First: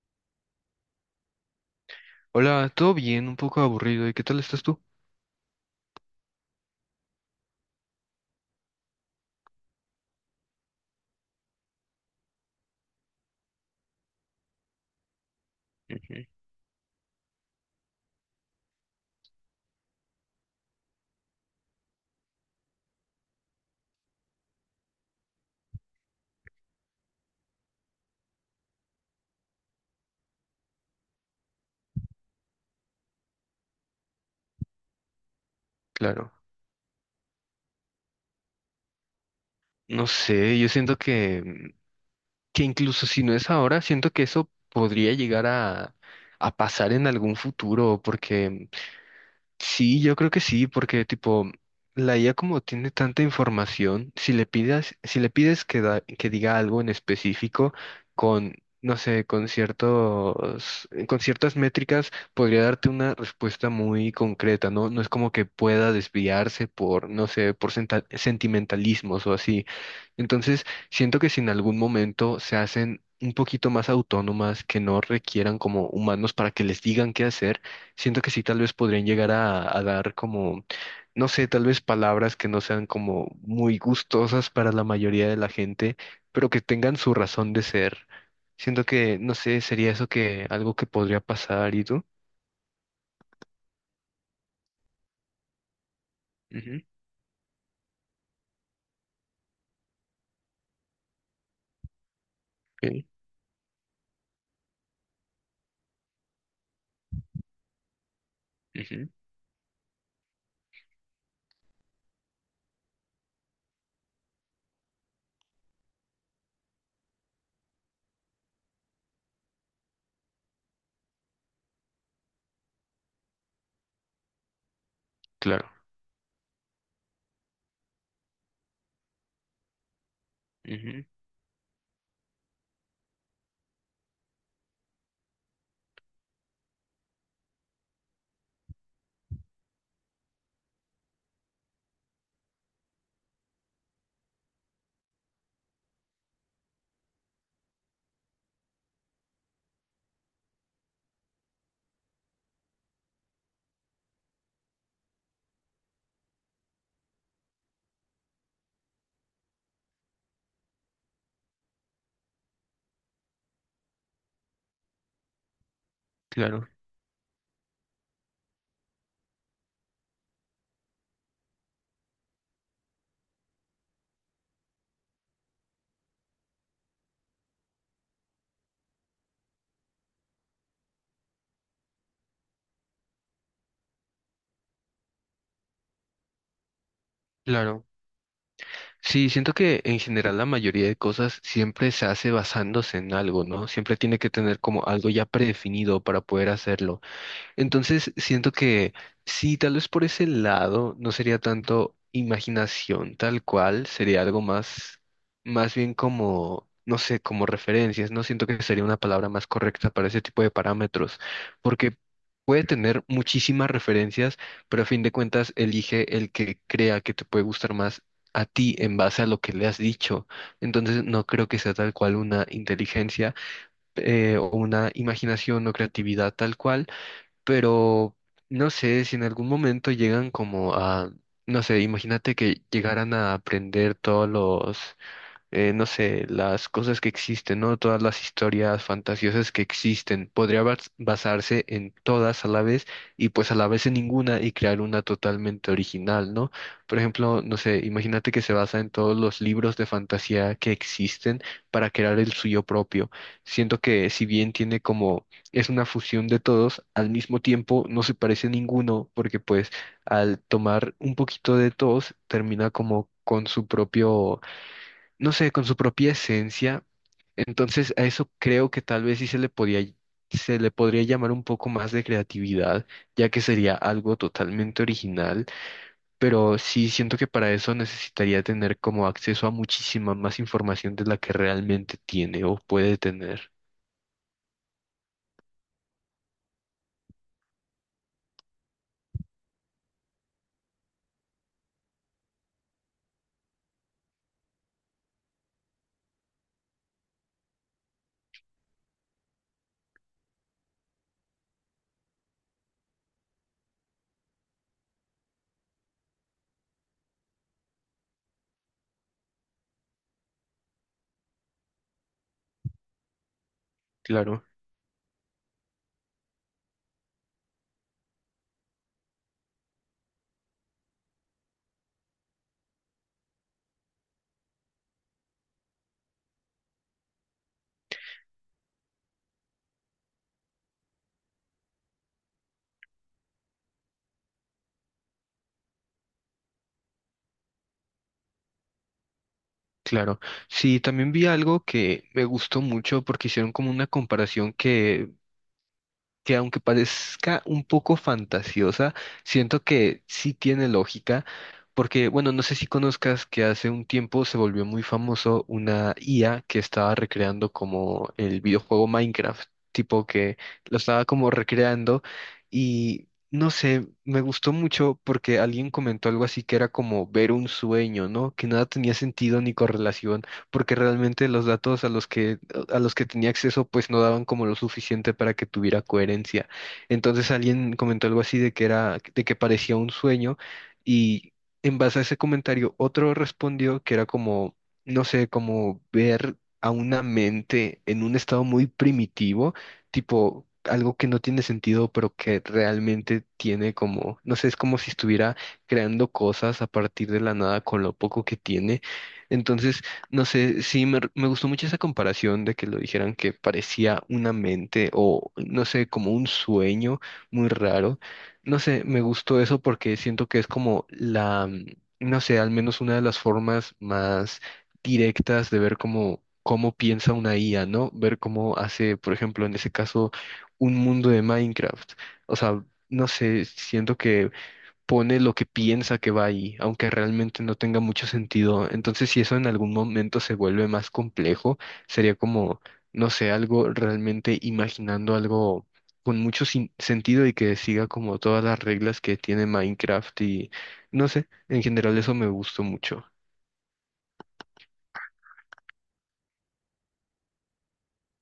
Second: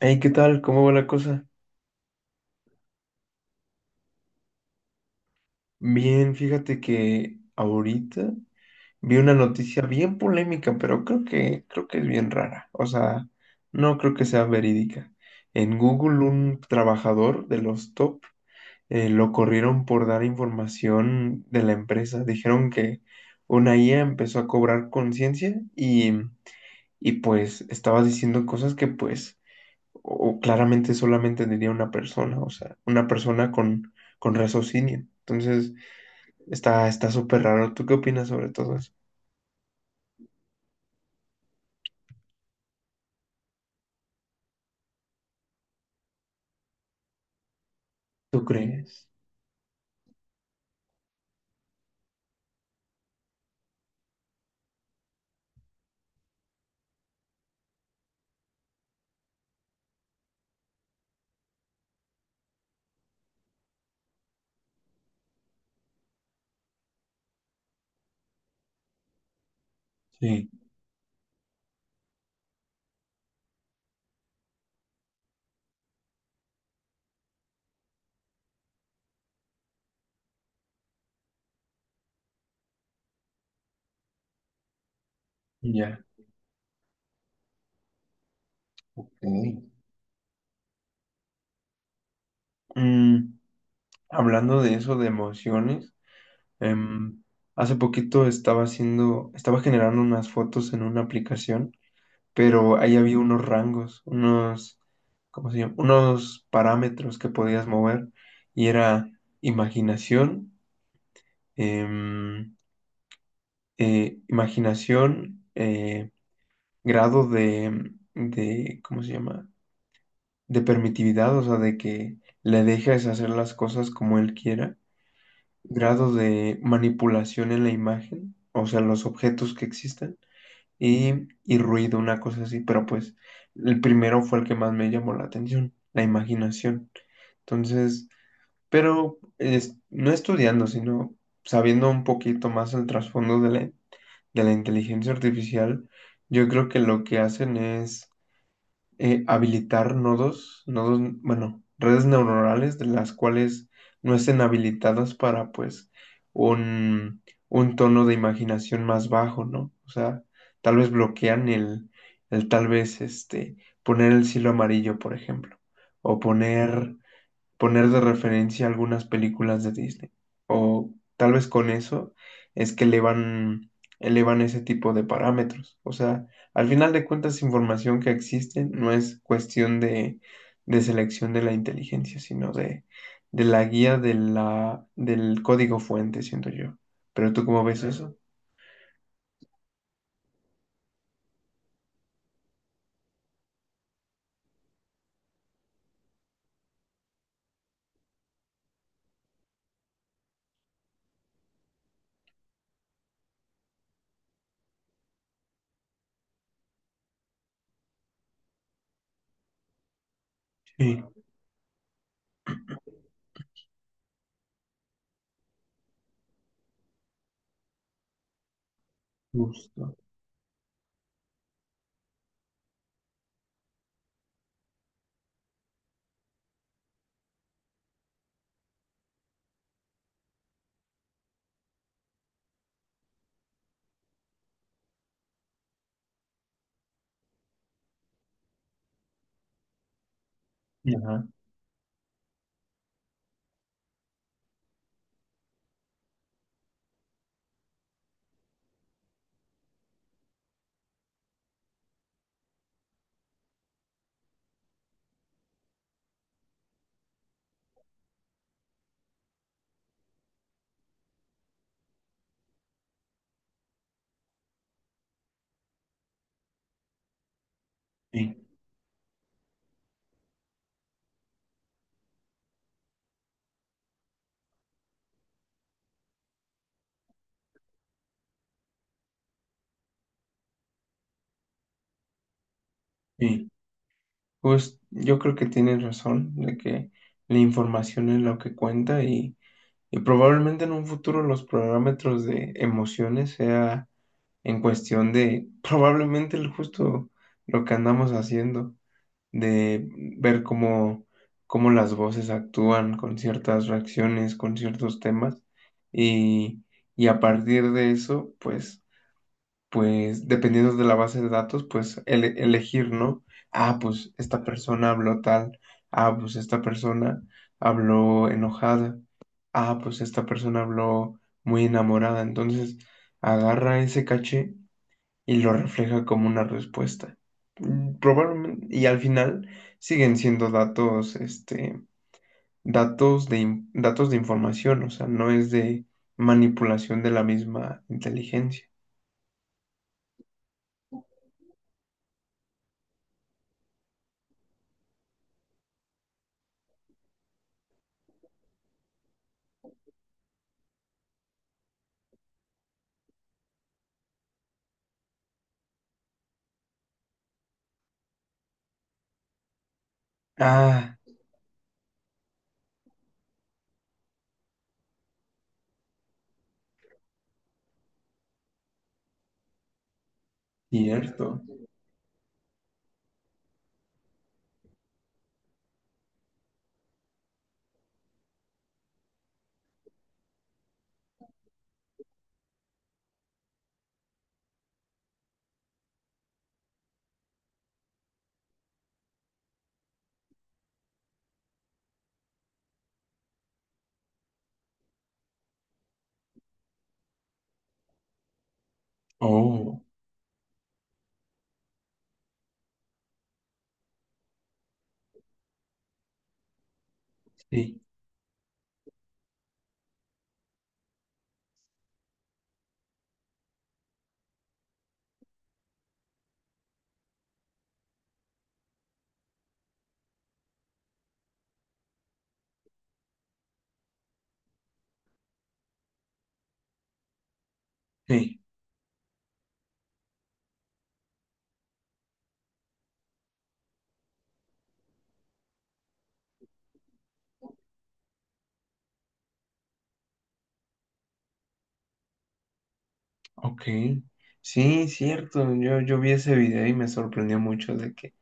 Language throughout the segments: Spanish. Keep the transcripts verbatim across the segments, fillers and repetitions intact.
Hey, ¿qué tal? ¿Cómo va la cosa? Hola, ¿todo bien? Un poco aburrido. ¿Y qué tal estás tú? Bien, fíjate que ahorita vi una noticia bien polémica, pero creo que creo que es bien rara. O sea, no creo que sea verídica. En Google, Ujú. un trabajador de los top eh, lo corrieron por dar información de la empresa. Dijeron que una I A empezó a cobrar conciencia y, y pues estaba diciendo cosas que pues o claramente solamente diría una persona, o sea, una persona con, con raciocinio. Entonces, Claro. está, está súper raro. ¿Tú qué opinas sobre todo eso? No sé, yo siento que, mm, que incluso si no es ahora, siento que eso podría llegar a, a pasar en algún futuro, ¿Tú porque crees? sí, yo creo que sí, porque tipo, la I A como tiene tanta información, si le pidas, si le pides que, da- que diga algo en específico con, no sé, con ciertos, con ciertas métricas, podría darte una respuesta muy concreta, ¿no? No es como que pueda desviarse por, no sé, por senta- sentimentalismos o así. Sí, Entonces, siento que si en algún momento se hacen un poquito más autónomas, que no requieran como humanos para que les digan qué hacer. Siento que sí, tal vez podrían llegar a, a dar como, no sé, tal vez palabras que no sean como muy gustosas para la mayoría de la gente, ya, pero que tengan su razón de ser. Siento que, no sé, sí. sería eso, que algo que podría pasar, ¿y tú? Mm, hablando de eso, de emociones, Ujú, em, hace poquito estaba haciendo, estaba generando unas fotos en una aplicación, pero ahí ok, había unos rangos, unos, ¿cómo se llama? Unos parámetros que podías mover y ujú, era imaginación, em, eh, imaginación, eh, grado de, de, ¿cómo se llama? De permitividad, o sea, de que le dejes hacer las cosas como él quiera, claro. grado de manipulación en la imagen, o sea, los objetos que existen, Ujú, y, y ruido, una cosa así, pero pues el primero fue el que más me llamó la atención, la imaginación. Entonces, pero es- no estudiando, sino sabiendo un poquito más el trasfondo de la, de la inteligencia artificial, yo creo que lo que hacen es eh, habilitar nodos, nodos, bueno, redes neuronales de las cuales no estén habilitadas para pues un, un tono de imaginación más bajo, ¿no? O sea, tal vez bloquean el, el tal vez este, poner el cielo amarillo, por ejemplo, o mm, claro, poner poner de referencia algunas películas de Disney. O tal vez con eso es que elevan, elevan ese tipo de parámetros. O sea, al final de cuentas, información que existe no es cuestión de, de selección de la inteligencia, sino de, de la guía de la, del código fuente, siento yo. ¿Pero tú cómo ves claro. eso? Sí, siento que en general la mayoría de cosas siempre se hace basándose en algo, ¿no? Siempre tiene que tener como algo ya predefinido para poder hacerlo. Entonces, siento que sí, tal vez por ese lado no sería tanto imaginación tal cual, sería algo más, más bien como, no sé, como referencias, no siento que sería una palabra más correcta para ese tipo de Sí, parámetros, porque puede tener muchísimas referencias, pero a fin de cuentas elige el que crea que te puede gustar más a ti en base a lo que le has justo. dicho. Entonces, no creo que sea tal cual una inteligencia, eh, o una imaginación o creatividad tal cual, pero no sé si en algún momento llegan como a, no sé, imagínate que llegaran a aprender todos los eh, no sé, las cosas que existen, ¿no? Todas las historias fantasiosas que existen. Podría bas- Ajá, basarse en todas a la vez y pues a la vez en ninguna y crear una totalmente original, ¿no? Por ejemplo, no sé, imagínate que se basa en todos los libros de fantasía que existen para crear el suyo propio. Siento que si bien tiene como, es una fusión de todos, al mismo tiempo no se parece a ninguno porque pues al tomar un poquito de todos termina como con su propio, no sé, con su propia esencia. Entonces, a eso sí, creo que tal vez sí se le podía, se le podría llamar un poco más de creatividad, ya que sería algo totalmente original, pero sí siento que para eso necesitaría tener como acceso a muchísima más información de la que realmente tiene o puede sí. tener. Pues yo creo que tienes razón de que la información es lo que cuenta y Y probablemente en un futuro los parámetros de emociones sea en cuestión de probablemente el justo lo que andamos haciendo, de ver cómo, cómo las voces actúan con ciertas reacciones, con ciertos temas, y, y a partir de eso, pues, pues, dependiendo de la base de datos, pues ele- elegir, ¿no? Ah, pues esta Claro, persona habló tal, ah, pues esta persona habló enojada, ah, pues esta persona habló muy enamorada, entonces agarra ese caché y lo refleja como una respuesta. Mm, probablemente, y al final siguen siendo datos, este, datos de, in- datos de información, o sea, no es de manipulación de la misma inteligencia. claro. Sí, también vi algo que me gustó mucho porque hicieron como una comparación que que aunque parezca un poco fantasiosa, siento que sí tiene lógica, porque, bueno, no sé si conozcas que hace un tiempo se volvió muy famoso una I A que estaba recreando como el videojuego Minecraft, tipo que lo Ah, estaba como recreando y... No sé, me gustó mucho porque alguien comentó algo así que era como ver un sueño, ¿no? Que nada tenía sentido ni correlación, porque realmente cierto. los datos a los que lo- a los que tenía acceso pues no daban como lo suficiente para que tuviera coherencia. Entonces alguien comentó algo así de que era, de que parecía un sueño y en base a ese comentario otro respondió que era como, no sé, como ver a una mente en un estado muy primitivo, tipo algo que no tiene sentido, pero que realmente tiene como, no sé, es como si estuviera creando cosas a partir de la nada con lo poco que tiene. Oh, Entonces, no sé, sí, me, me gustó mucho esa comparación de que lo dijeran que parecía una mente o, no sé, como un sueño muy sí, raro. No sé, me gustó eso porque siento que es como la, mm, no sé, al menos una de las formas más directas de ver cómo, cómo piensa una I A, ¿no? Ver cómo hace, por ejemplo, en ese caso, un mundo de Minecraft. O sea, no sé, siento que pone lo que piensa que va ahí, aunque realmente no tenga mucho sí, sentido. Entonces, si eso en algún momento se vuelve más complejo, sería como, no sé, algo realmente imaginando algo con mucho sin- sentido y que siga como todas las reglas que tiene Minecraft y no sé, en general eso me gustó mucho. ok. Sí, cierto. Yo, yo vi ese video y me sorprendió mucho de que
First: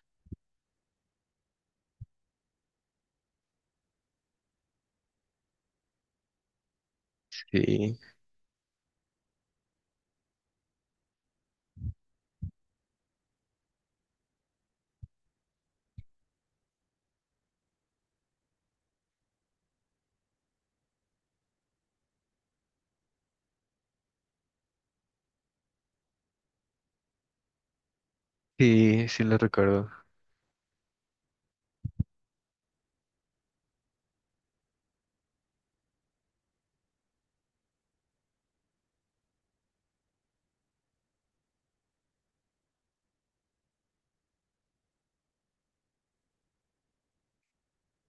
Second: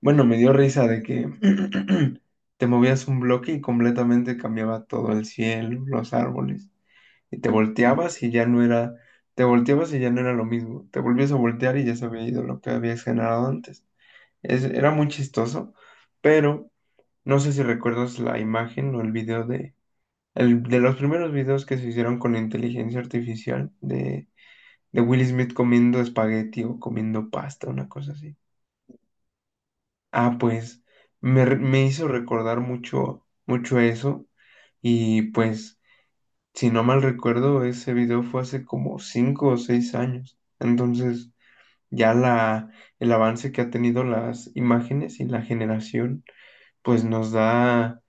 bueno, me dio risa de que te movías un bloque y completamente cambiaba todo el cielo, los árboles. Y te Sí, volteabas y ya no era, te volteabas y ya no era lo mismo. Te volvías a voltear y ya se había ido lo que habías generado antes. Es- era muy chistoso, pero no sé si recuerdas la imagen o el video de, el, de los primeros videos que se hicieron con inteligencia artificial de, de Will Smith comiendo espagueti o comiendo pasta, una cosa así. sí, sí lo recuerdo. Ah, pues me, re- me hizo recordar mucho, mucho eso. Y pues, si no mal recuerdo, ese video fue hace como cinco o seis años. Entonces, ya la, el avance que ha tenido las imágenes y la generación, pues nos da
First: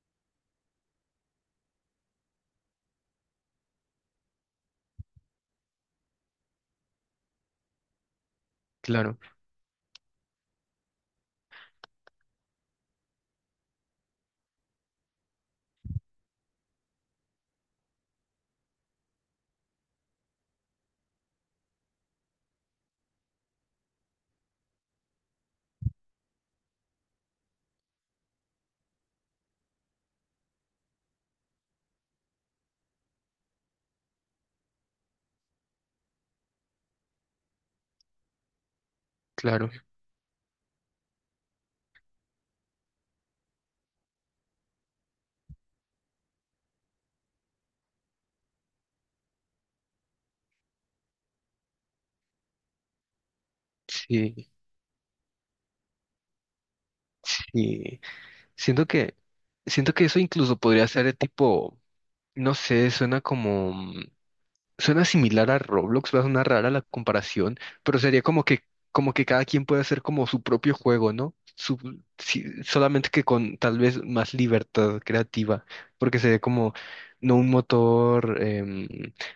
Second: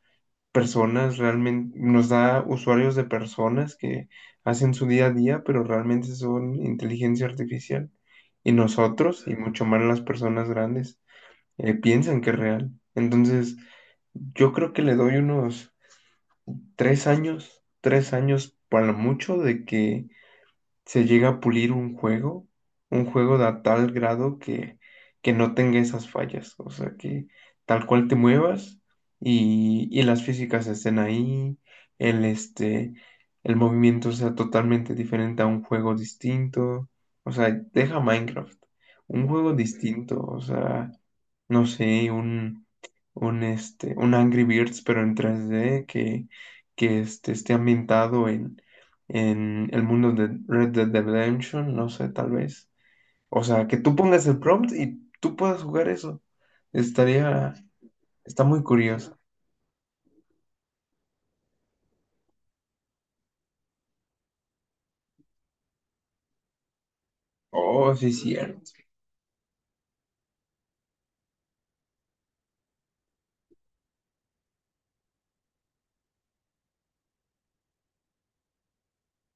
personas realmente, nos da usuarios de personas que hacen su día a día, pero realmente son inteligencia artificial. Y Claro, nosotros, y mucho más las personas grandes, eh, piensan que es real. Entonces, yo creo que le doy unos tres años, tres años para lo mucho de que se llega a pulir un juego, un juego de a tal grado que, que no tenga esas fallas, o sea, que tal cual te muevas y, y las físicas estén ahí, el, este, el movimiento sea totalmente diferente a un juego distinto, o sea, deja Minecraft, un juego claro. distinto, o sea, no sé, un, un, este, un Angry Birds, pero en tres d que, que este, esté ambientado en el mundo de Red Dead Redemption, no sé, tal vez. O sea, que tú pongas el Sí, prompt y tú puedas jugar eso. Estaría, sí. está muy Siento que, curioso. siento que eso incluso podría ser de tipo, no sé, suena como suena similar a Roblox, va a sonar rara la comparación, Oh, pero sí, sería como que, cierto. como que cada quien puede hacer como su propio juego, ¿no? Su- sí, solamente que con tal vez más libertad creativa, porque sería como no un motor, em,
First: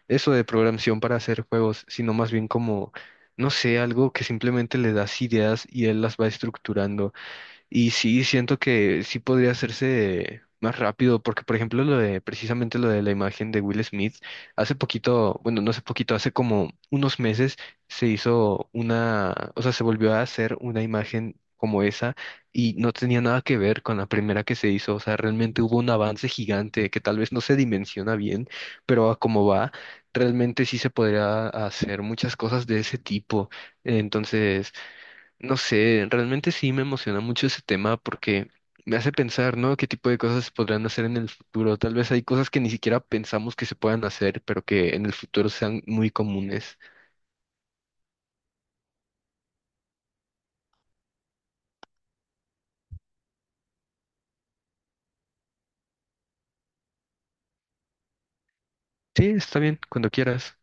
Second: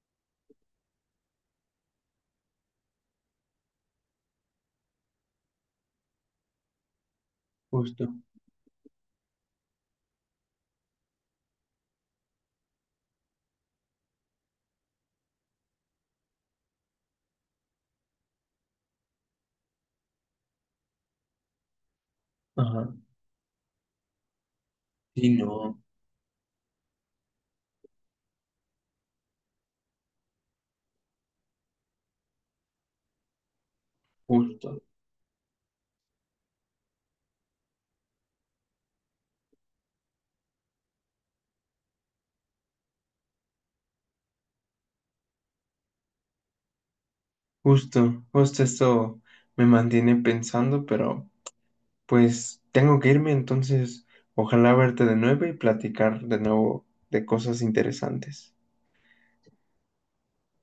eso de programación para hacer juegos, sino más bien como, no sé, algo que simplemente le das ideas y él las va estructurando. Y Justo. sí, siento que sí podría hacerse más rápido, porque por ejemplo lo de, precisamente lo de la imagen de Will Smith, hace poquito, bueno, no hace poquito, hace como unos meses se hizo una, o sea, se volvió a hacer una imagen como esa y Ajá. no tenía nada que ver con la primera que se hizo, o sea, Sí, realmente no, hubo un avance gigante que tal vez no se dimensiona bien, pero a como va, realmente sí se podría hacer muchas cosas de ese tipo. Entonces... justo. No sé, realmente sí me emociona mucho ese tema porque me hace pensar, ¿no? ¿Qué tipo de cosas se podrán hacer en el futuro? Tal vez hay cosas que ni siquiera pensamos que se puedan hacer, pero que en el futuro sean muy comunes. Justo, justo esto me mantiene pensando, pero pues tengo que irme, entonces ojalá verte de nuevo y platicar de nuevo de cosas interesantes. Sí, está bien, cuando quieras.